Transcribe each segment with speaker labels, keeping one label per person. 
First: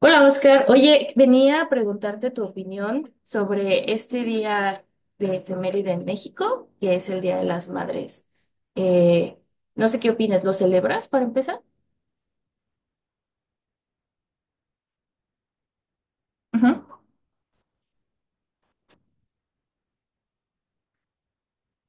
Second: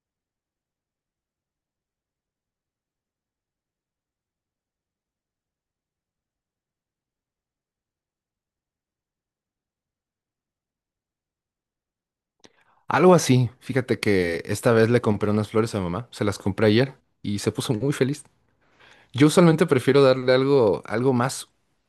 Speaker 1: Hola Oscar, oye, venía a preguntarte tu opinión sobre este día de efeméride en México, que es el Día de las Madres. Eh, no sé qué opinas, ¿lo celebras para empezar?
Speaker 2: Algo así. Fíjate que esta vez le compré unas flores a mamá, se las compré ayer y se puso muy feliz. Yo usualmente prefiero darle algo más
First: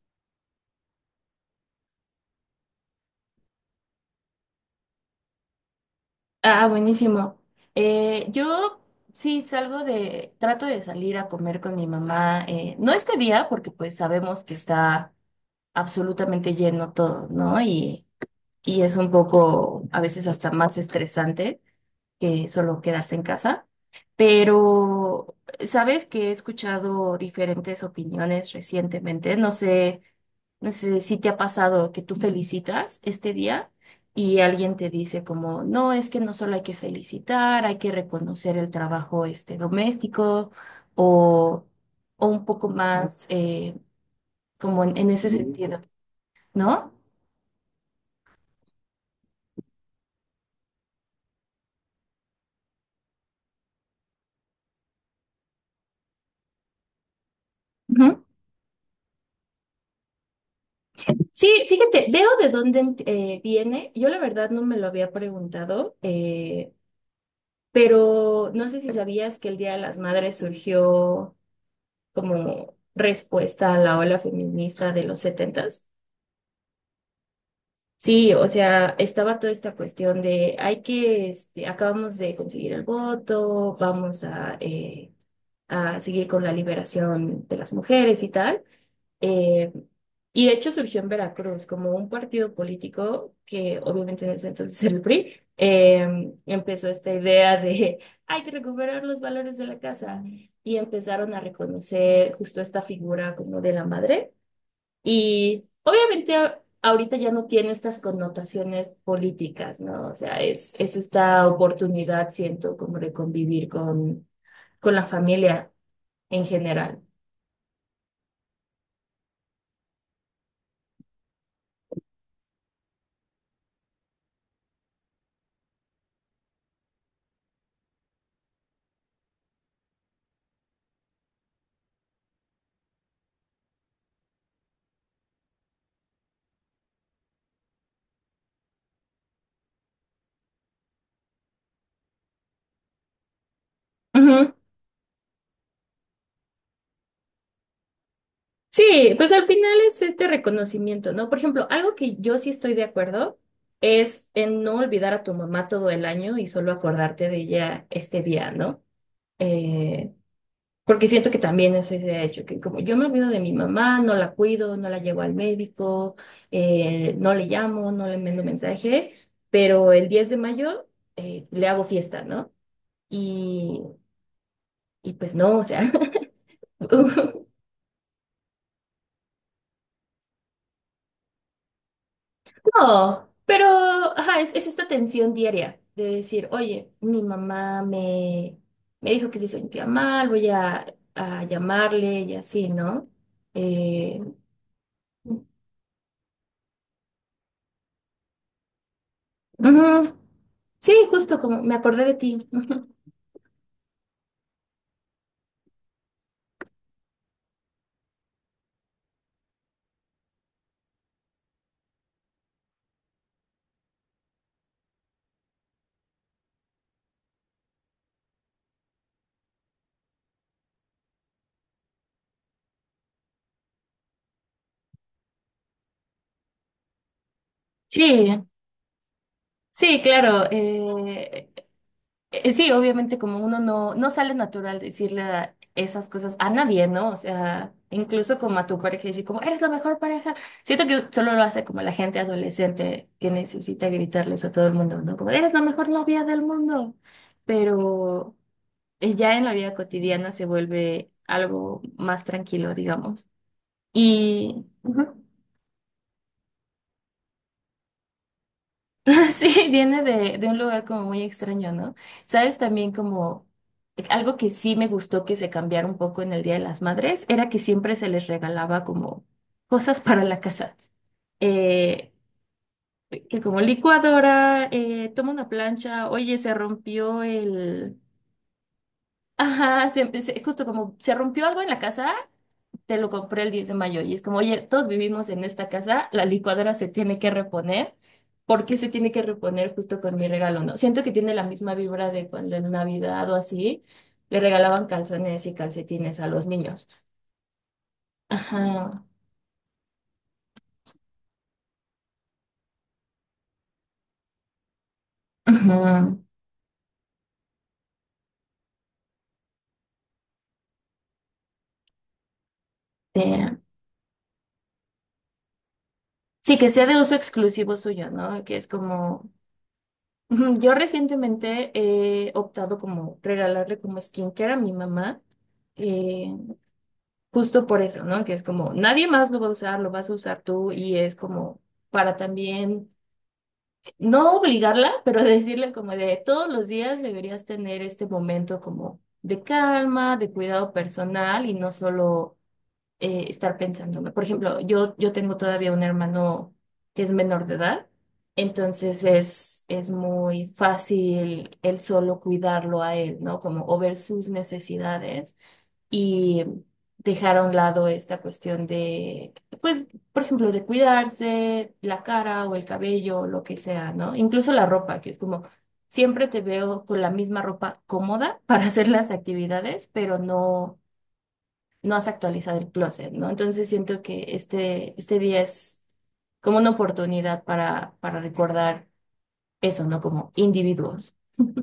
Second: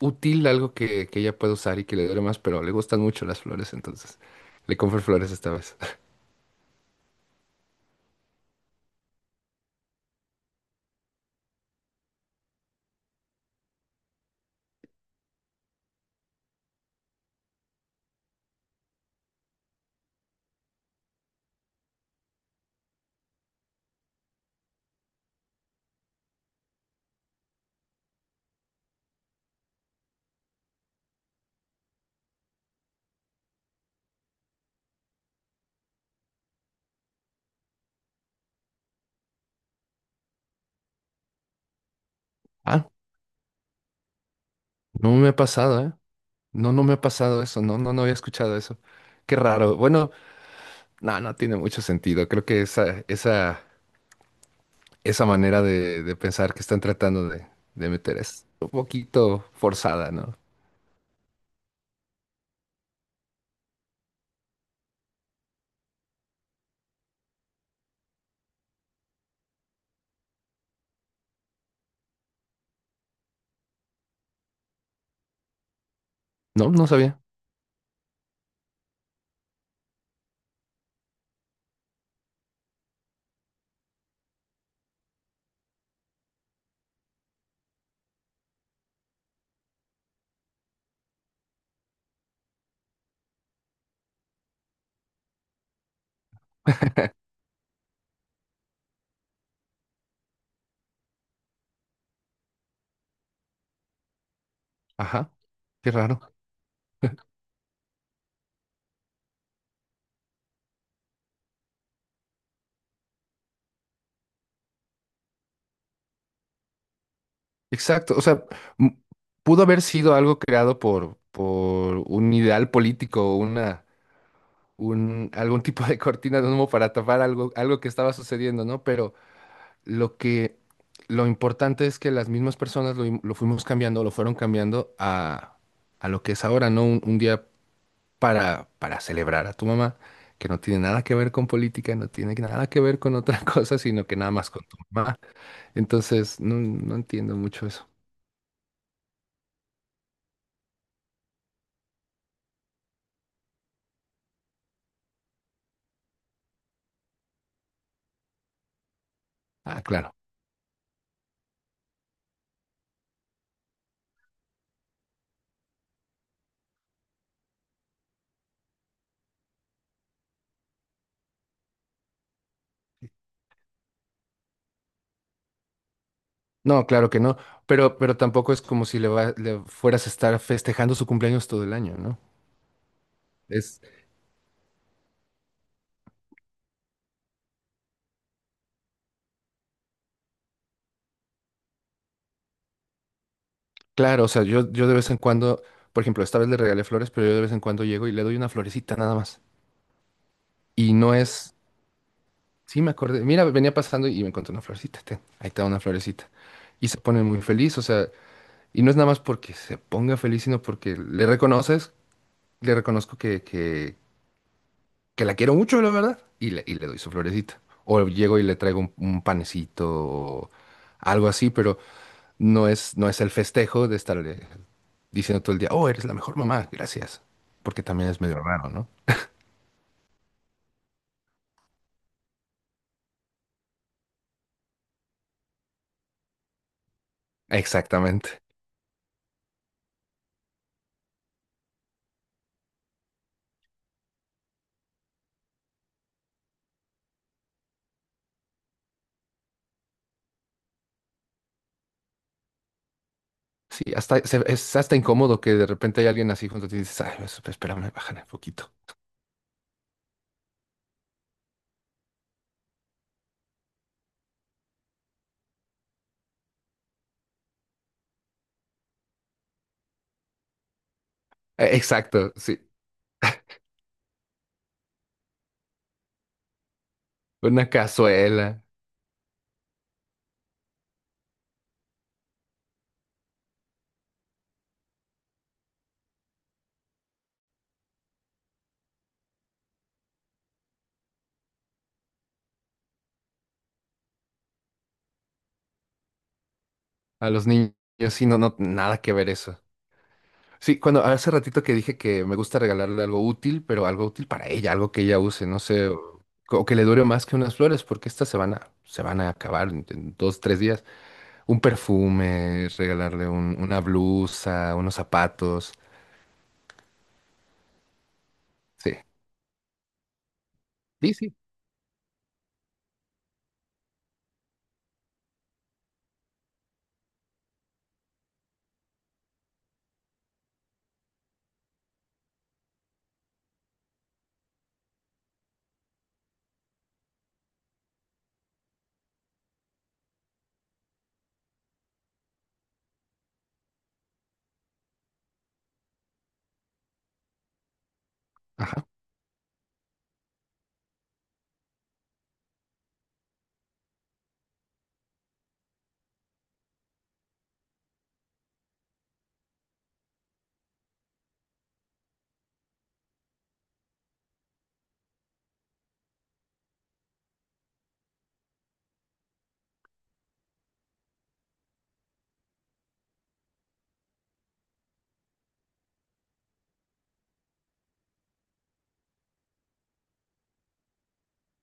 Speaker 2: útil, algo que ella pueda usar y que le dure más, pero le gustan mucho las flores, entonces le compré flores esta vez.
Speaker 1: Ah, buenísimo. Yo sí trato de salir a comer con mi mamá, no este día, porque pues sabemos que está absolutamente lleno todo, ¿no? Y es un poco a veces hasta más estresante que solo quedarse en casa. Pero sabes que he escuchado diferentes opiniones recientemente. No sé si te ha pasado que tú felicitas este día y alguien te dice como, no, es que no solo hay que felicitar, hay que reconocer el trabajo este doméstico, o, o un poco
Speaker 2: Ah,
Speaker 1: más, como en
Speaker 2: no me
Speaker 1: ese
Speaker 2: ha
Speaker 1: sentido,
Speaker 2: pasado, ¿eh? No, no
Speaker 1: ¿no?
Speaker 2: me ha pasado eso, no, no, no había escuchado eso. Qué raro. Bueno, no, no tiene mucho sentido. Creo que esa manera de pensar que están tratando de meter
Speaker 1: Ujú.
Speaker 2: es un poquito forzada, ¿no?
Speaker 1: Sí, fíjate, veo de dónde viene. Yo la verdad no me lo había preguntado, pero no sé si sabías que el Día de las Madres surgió como respuesta a la ola feminista de los setentas.
Speaker 2: No, no sabía.
Speaker 1: Sí, o sea, estaba toda esta cuestión de hay que, acabamos de conseguir el voto, vamos a seguir con la liberación de las mujeres y tal. Eh, y de hecho surgió en Veracruz como un partido político que obviamente en ese entonces era el PRI. Empezó esta idea de hay que recuperar los valores de la casa y empezaron a reconocer justo esta figura como de la madre.
Speaker 2: Ajá,
Speaker 1: Y
Speaker 2: qué raro.
Speaker 1: obviamente ahorita ya no tiene estas connotaciones políticas, ¿no? O sea, es esta oportunidad, siento, como de convivir con la familia en general.
Speaker 2: Exacto, o sea, m- pudo haber sido algo creado por un ideal político, algún tipo de cortina de humo para tapar algo que estaba sucediendo, ¿no? Pero lo que, lo importante es que las mismas personas lo fuimos cambiando, lo fueron cambiando a lo que es ahora, ¿no? Un día para celebrar a tu mamá, que no tiene nada que ver con política, no tiene nada que ver con otra cosa, sino que nada más con tu mamá. Entonces, no, no entiendo mucho eso.
Speaker 1: Sí, pues al final es este reconocimiento, ¿no? Por ejemplo, algo que yo sí estoy de acuerdo es en no olvidar a tu mamá todo el año y solo acordarte de ella este día, ¿no?
Speaker 2: Ah,
Speaker 1: Eh,
Speaker 2: claro.
Speaker 1: Porque siento que también eso se ha hecho, que como yo me olvido de mi mamá, no la cuido, no la llevo al médico, no le llamo, no le mando mensaje, pero el 10 de mayo le hago fiesta, ¿no? Y, y pues no, o sea.
Speaker 2: No, claro que no. Pero tampoco es como si le fueras a estar festejando su cumpleaños todo el año, ¿no?
Speaker 1: No, pero
Speaker 2: Es
Speaker 1: ajá, es esta tensión diaria de decir, oye, mi mamá me dijo que se sentía mal, voy a llamarle y así, ¿no? Eh,
Speaker 2: claro, o sea, yo de vez en cuando, por ejemplo, esta vez le regalé flores, pero yo de vez en cuando llego y le doy una florecita nada más.
Speaker 1: ujú. Sí,
Speaker 2: Y no
Speaker 1: justo
Speaker 2: es,
Speaker 1: como me acordé de ti.
Speaker 2: sí me acordé, mira, venía pasando y me encontré una florecita, ten, ahí está una florecita. Y se pone muy feliz, o sea, y no es nada más porque se ponga feliz, sino porque le reconoces, le reconozco que la quiero mucho, la verdad, y le doy su florecita. O llego y le traigo un panecito o algo así, pero no es, no es el festejo de estarle diciendo todo el día, oh, eres la mejor mamá, gracias. Porque también es medio
Speaker 1: Sí,
Speaker 2: raro, ¿no?
Speaker 1: sí, claro. Sí, obviamente como uno no sale natural decirle esas cosas a nadie, ¿no? O sea, incluso
Speaker 2: Exactamente.
Speaker 1: como a tu pareja decir como, eres la mejor pareja. Siento que solo lo hace como la gente adolescente que necesita gritarles a todo el mundo, ¿no? Como, eres la mejor novia del mundo. Pero ya en la vida cotidiana se vuelve algo más tranquilo, digamos.
Speaker 2: Sí, es hasta
Speaker 1: Ujú.
Speaker 2: incómodo que de repente hay alguien así junto a ti y dices, ay, pues, espérame, bájale un poquito.
Speaker 1: Sí, viene de un lugar como muy extraño, ¿no? Sabes, también como algo que sí me gustó que se cambiara un poco en el Día de las Madres era que siempre se les regalaba como cosas para la casa. Eh,
Speaker 2: Exacto, sí.
Speaker 1: que como licuadora, toma una plancha, oye, se rompió
Speaker 2: Una
Speaker 1: el...
Speaker 2: cazuela.
Speaker 1: Ajá, justo como se rompió algo en la casa te lo compré el 10 de mayo y es como, oye, todos vivimos en esta casa, la licuadora se tiene que reponer. ¿Por qué se tiene que reponer justo con mi regalo? No, siento que tiene la misma vibra de cuando en Navidad o así le regalaban calzones y calcetines a los niños.
Speaker 2: A los niños, sí, no, no, nada
Speaker 1: Ajá,
Speaker 2: que ver eso. Sí, cuando hace ratito que dije que me gusta regalarle algo útil, pero algo útil para ella, algo que ella use, no sé, o
Speaker 1: ajá.
Speaker 2: o que le dure más que unas flores, porque estas se van a acabar en dos, tres días. Un perfume, regalarle
Speaker 1: eh,
Speaker 2: un- una blusa, unos zapatos.
Speaker 1: Sí, que sea de uso exclusivo suyo, ¿no? Que es
Speaker 2: Sí,
Speaker 1: como, ujú, yo
Speaker 2: sí, sí.
Speaker 1: recientemente he optado como regalarle como skincare a mi mamá. Eh, Justo por eso, ¿no? Que es como nadie más lo va a usar, lo vas a usar tú y es como para también no obligarla, pero decirle como de todos los días deberías tener este momento como de calma, de cuidado personal y no solo estar pensando, ¿no? Por ejemplo, yo tengo todavía un hermano que es menor de edad,
Speaker 2: Ajá.
Speaker 1: entonces es muy fácil el solo cuidarlo a él, ¿no? Como o ver sus necesidades y dejar a un lado esta cuestión de, pues, por ejemplo, de cuidarse la cara o el cabello, o lo que sea, ¿no? Incluso la ropa, que es como siempre te veo con la misma ropa cómoda para hacer las actividades, pero no, no has actualizado el closet, ¿no? Entonces siento que este día es como una oportunidad para recordar eso, ¿no? Como individuos.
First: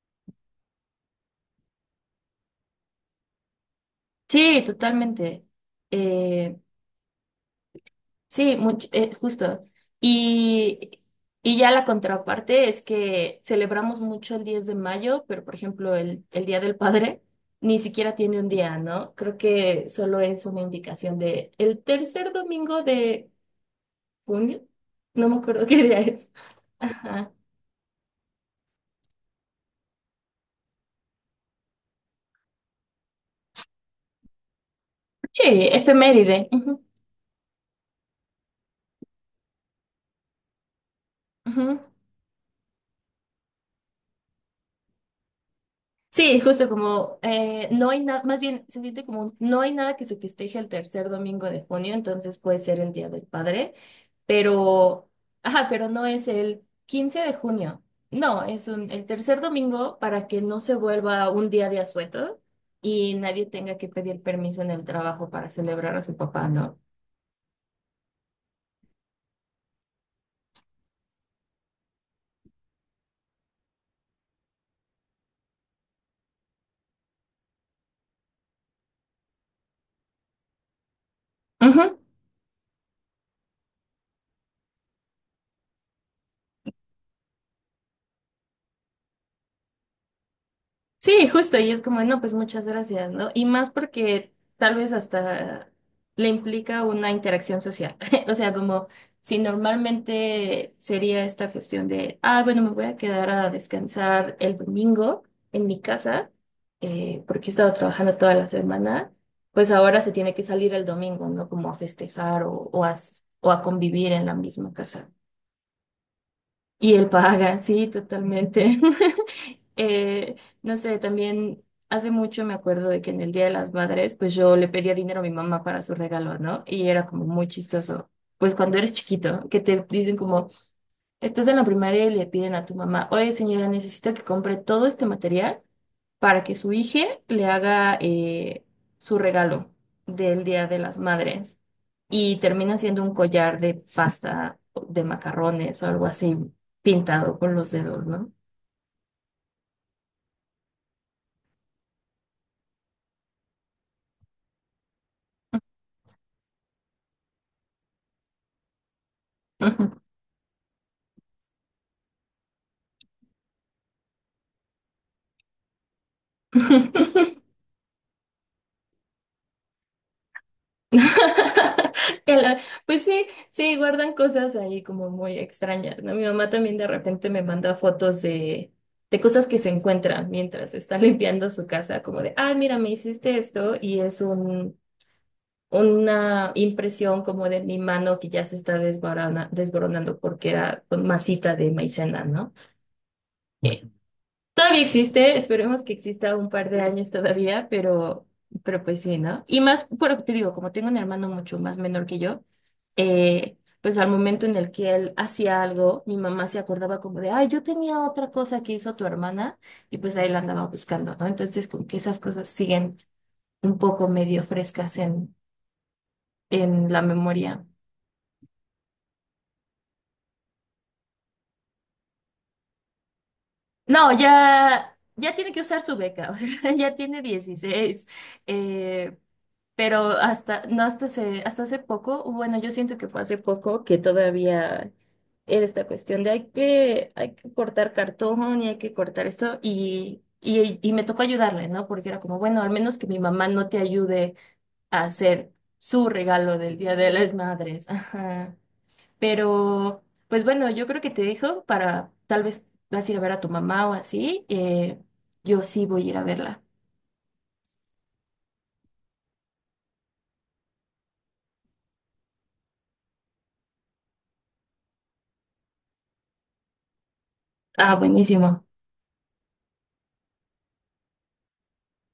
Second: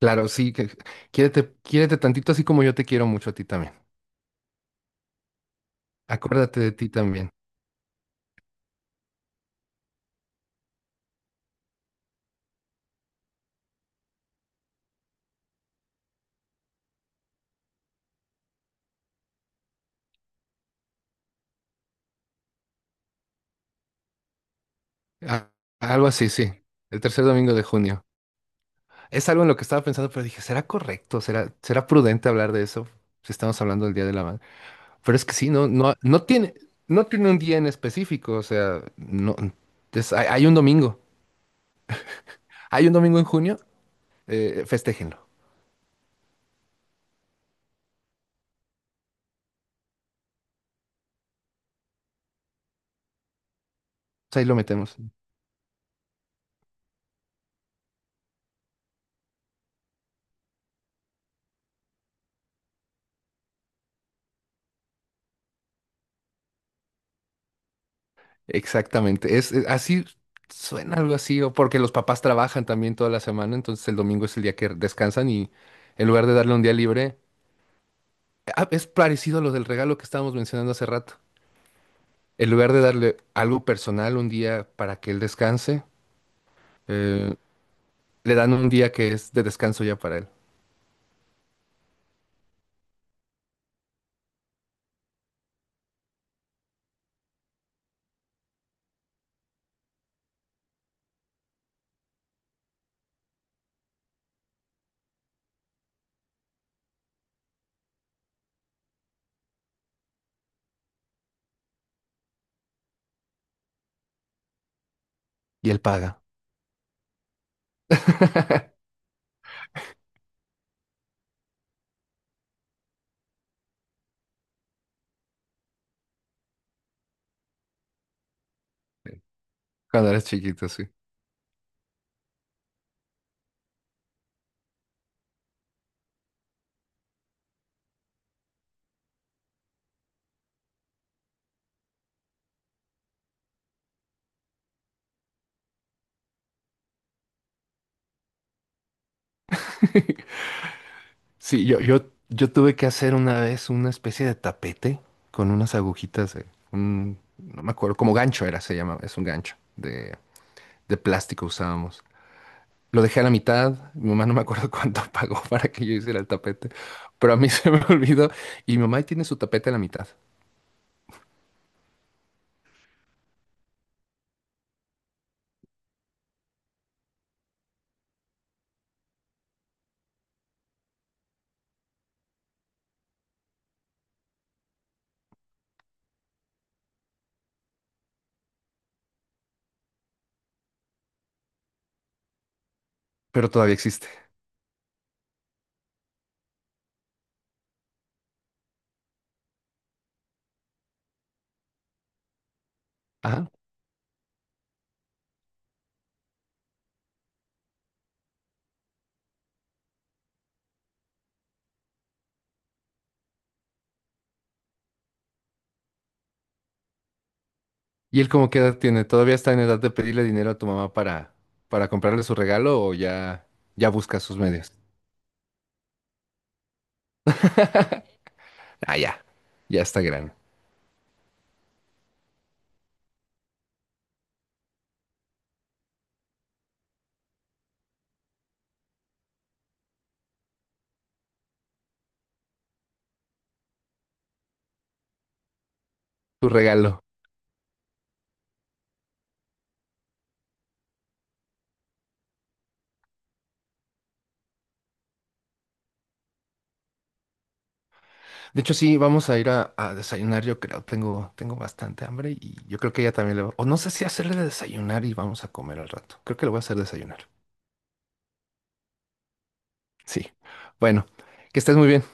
Speaker 2: Claro, sí, quiérete, quiérete tantito así como yo te quiero mucho a ti también.
Speaker 1: Sí, totalmente. Eh,
Speaker 2: Acuérdate de ti también.
Speaker 1: Sí, mucho, justo. Y, y ya la contraparte es que celebramos mucho el 10 de mayo, pero por ejemplo el Día del Padre ni siquiera tiene un día, ¿no? Creo que solo es una indicación de el tercer domingo de junio. No me
Speaker 2: Ah,
Speaker 1: acuerdo qué día
Speaker 2: algo
Speaker 1: es.
Speaker 2: así, sí. El tercer
Speaker 1: Ajá.
Speaker 2: domingo de junio. Es algo en lo que estaba pensando, pero dije, ¿será correcto? ¿Será prudente hablar de eso? Si estamos hablando del Día de la Madre. Pero es que sí, no,
Speaker 1: Sí,
Speaker 2: no, no
Speaker 1: efeméride.
Speaker 2: tiene,
Speaker 1: Ujú,
Speaker 2: no tiene un día en específico. O sea, no, hay un domingo.
Speaker 1: ujú.
Speaker 2: Hay un domingo en junio, festéjenlo.
Speaker 1: Sí, justo como no hay nada, más bien se siente como no hay nada que se festeje el tercer domingo de junio, entonces puede ser el Día del Padre,
Speaker 2: O sea, ahí lo metemos.
Speaker 1: pero ajá, pero no es el 15 de junio, no, es el tercer domingo para que no se vuelva un día de asueto y nadie tenga que pedir permiso en el trabajo para celebrar a su papá, ¿no?
Speaker 2: Exactamente. Así suena algo así, o porque los papás trabajan también toda la semana, entonces el domingo es el día que descansan y en lugar de darle un día libre, ah, es parecido a lo del regalo que estábamos mencionando hace rato.
Speaker 1: Ujú.
Speaker 2: En lugar de darle algo personal un día para que él descanse, eh, le dan un día que es de descanso ya para él.
Speaker 1: Sí, justo, y es como, no, pues muchas gracias, ¿no? Y más porque tal vez hasta le implica una interacción social. O sea, como si normalmente sería esta cuestión de, ah, bueno, me voy a quedar a descansar el domingo en mi casa, porque he estado trabajando toda la semana, pues ahora se tiene que salir el domingo, ¿no? Como a festejar o a convivir en la misma casa.
Speaker 2: Y él paga.
Speaker 1: Y él paga, sí, totalmente. Eh, no sé, también hace mucho me acuerdo de que en el Día de las Madres, pues yo le pedía dinero a mi mamá para su regalo, ¿no? Y era como muy chistoso. Pues cuando eres chiquito, que te
Speaker 2: Cuando
Speaker 1: dicen
Speaker 2: eres
Speaker 1: como,
Speaker 2: chiquito, sí.
Speaker 1: estás en la primaria y le piden a tu mamá, oye señora, necesito que compre todo este material para que su hija le haga su regalo del Día de las Madres. Y termina siendo un collar de pasta, de macarrones o algo así, pintado con los dedos, ¿no?
Speaker 2: Sí, yo tuve que hacer una vez una especie de tapete con unas agujitas de no me acuerdo, como gancho era, se llama, es un gancho
Speaker 1: Ujú.
Speaker 2: de plástico usábamos. Lo dejé a la mitad, mi mamá no me acuerdo cuánto pagó para que yo hiciera el tapete, pero a mí se me olvidó y mi mamá ahí tiene su tapete a la mitad,
Speaker 1: Que la- Pues sí, sí, guardan cosas ahí como muy extrañas, ¿no? Mi mamá también de repente me manda fotos de cosas que se encuentran mientras está limpiando su casa, como de, ah, mira, me hiciste esto y es un, una impresión como de mi mano que ya se está desboronando porque era con masita de maicena, ¿no?
Speaker 2: pero todavía existe.
Speaker 1: Todavía existe, esperemos que exista un par de años todavía, pero pues sí, ¿no? Y más, pero te digo, como tengo un hermano mucho más menor que yo,
Speaker 2: Ajá.
Speaker 1: pues al momento en el que él hacía algo, mi mamá se acordaba como de, ay, yo tenía otra cosa que hizo tu hermana, y pues ahí la andaba buscando, ¿no? Entonces, como que esas cosas siguen un poco medio frescas en la memoria.
Speaker 2: ¿Y él como qué edad tiene? ¿Todavía está en edad de pedirle dinero a tu mamá para comprarle su regalo o ya
Speaker 1: No,
Speaker 2: busca sus medios?
Speaker 1: ya tiene que usar su beca, o sea, ya tiene 16.
Speaker 2: Ah,
Speaker 1: eh,
Speaker 2: ya. Ya está
Speaker 1: Pero
Speaker 2: grande.
Speaker 1: hasta, no, hasta hace poco, bueno, yo siento que fue hace poco que todavía era esta cuestión de hay que cortar cartón y hay que cortar esto y me tocó ayudarle, ¿no? Porque era como, bueno, al menos que mi mamá no te ayude a hacer su
Speaker 2: Tu
Speaker 1: regalo del Día
Speaker 2: regalo.
Speaker 1: de las Madres. Ajá. Pero pues bueno, yo creo que te dejo para, tal vez vas a ir a ver a tu mamá o así. Yo sí voy a ir a verla.
Speaker 2: De hecho, sí, vamos a ir a desayunar, yo creo. Tengo bastante hambre y yo creo que ella también le va. O no sé si hacerle de desayunar y vamos a comer al rato. Creo que le voy a hacer desayunar.
Speaker 1: Ah, buenísimo.
Speaker 2: Sí. Bueno, que estés muy bien.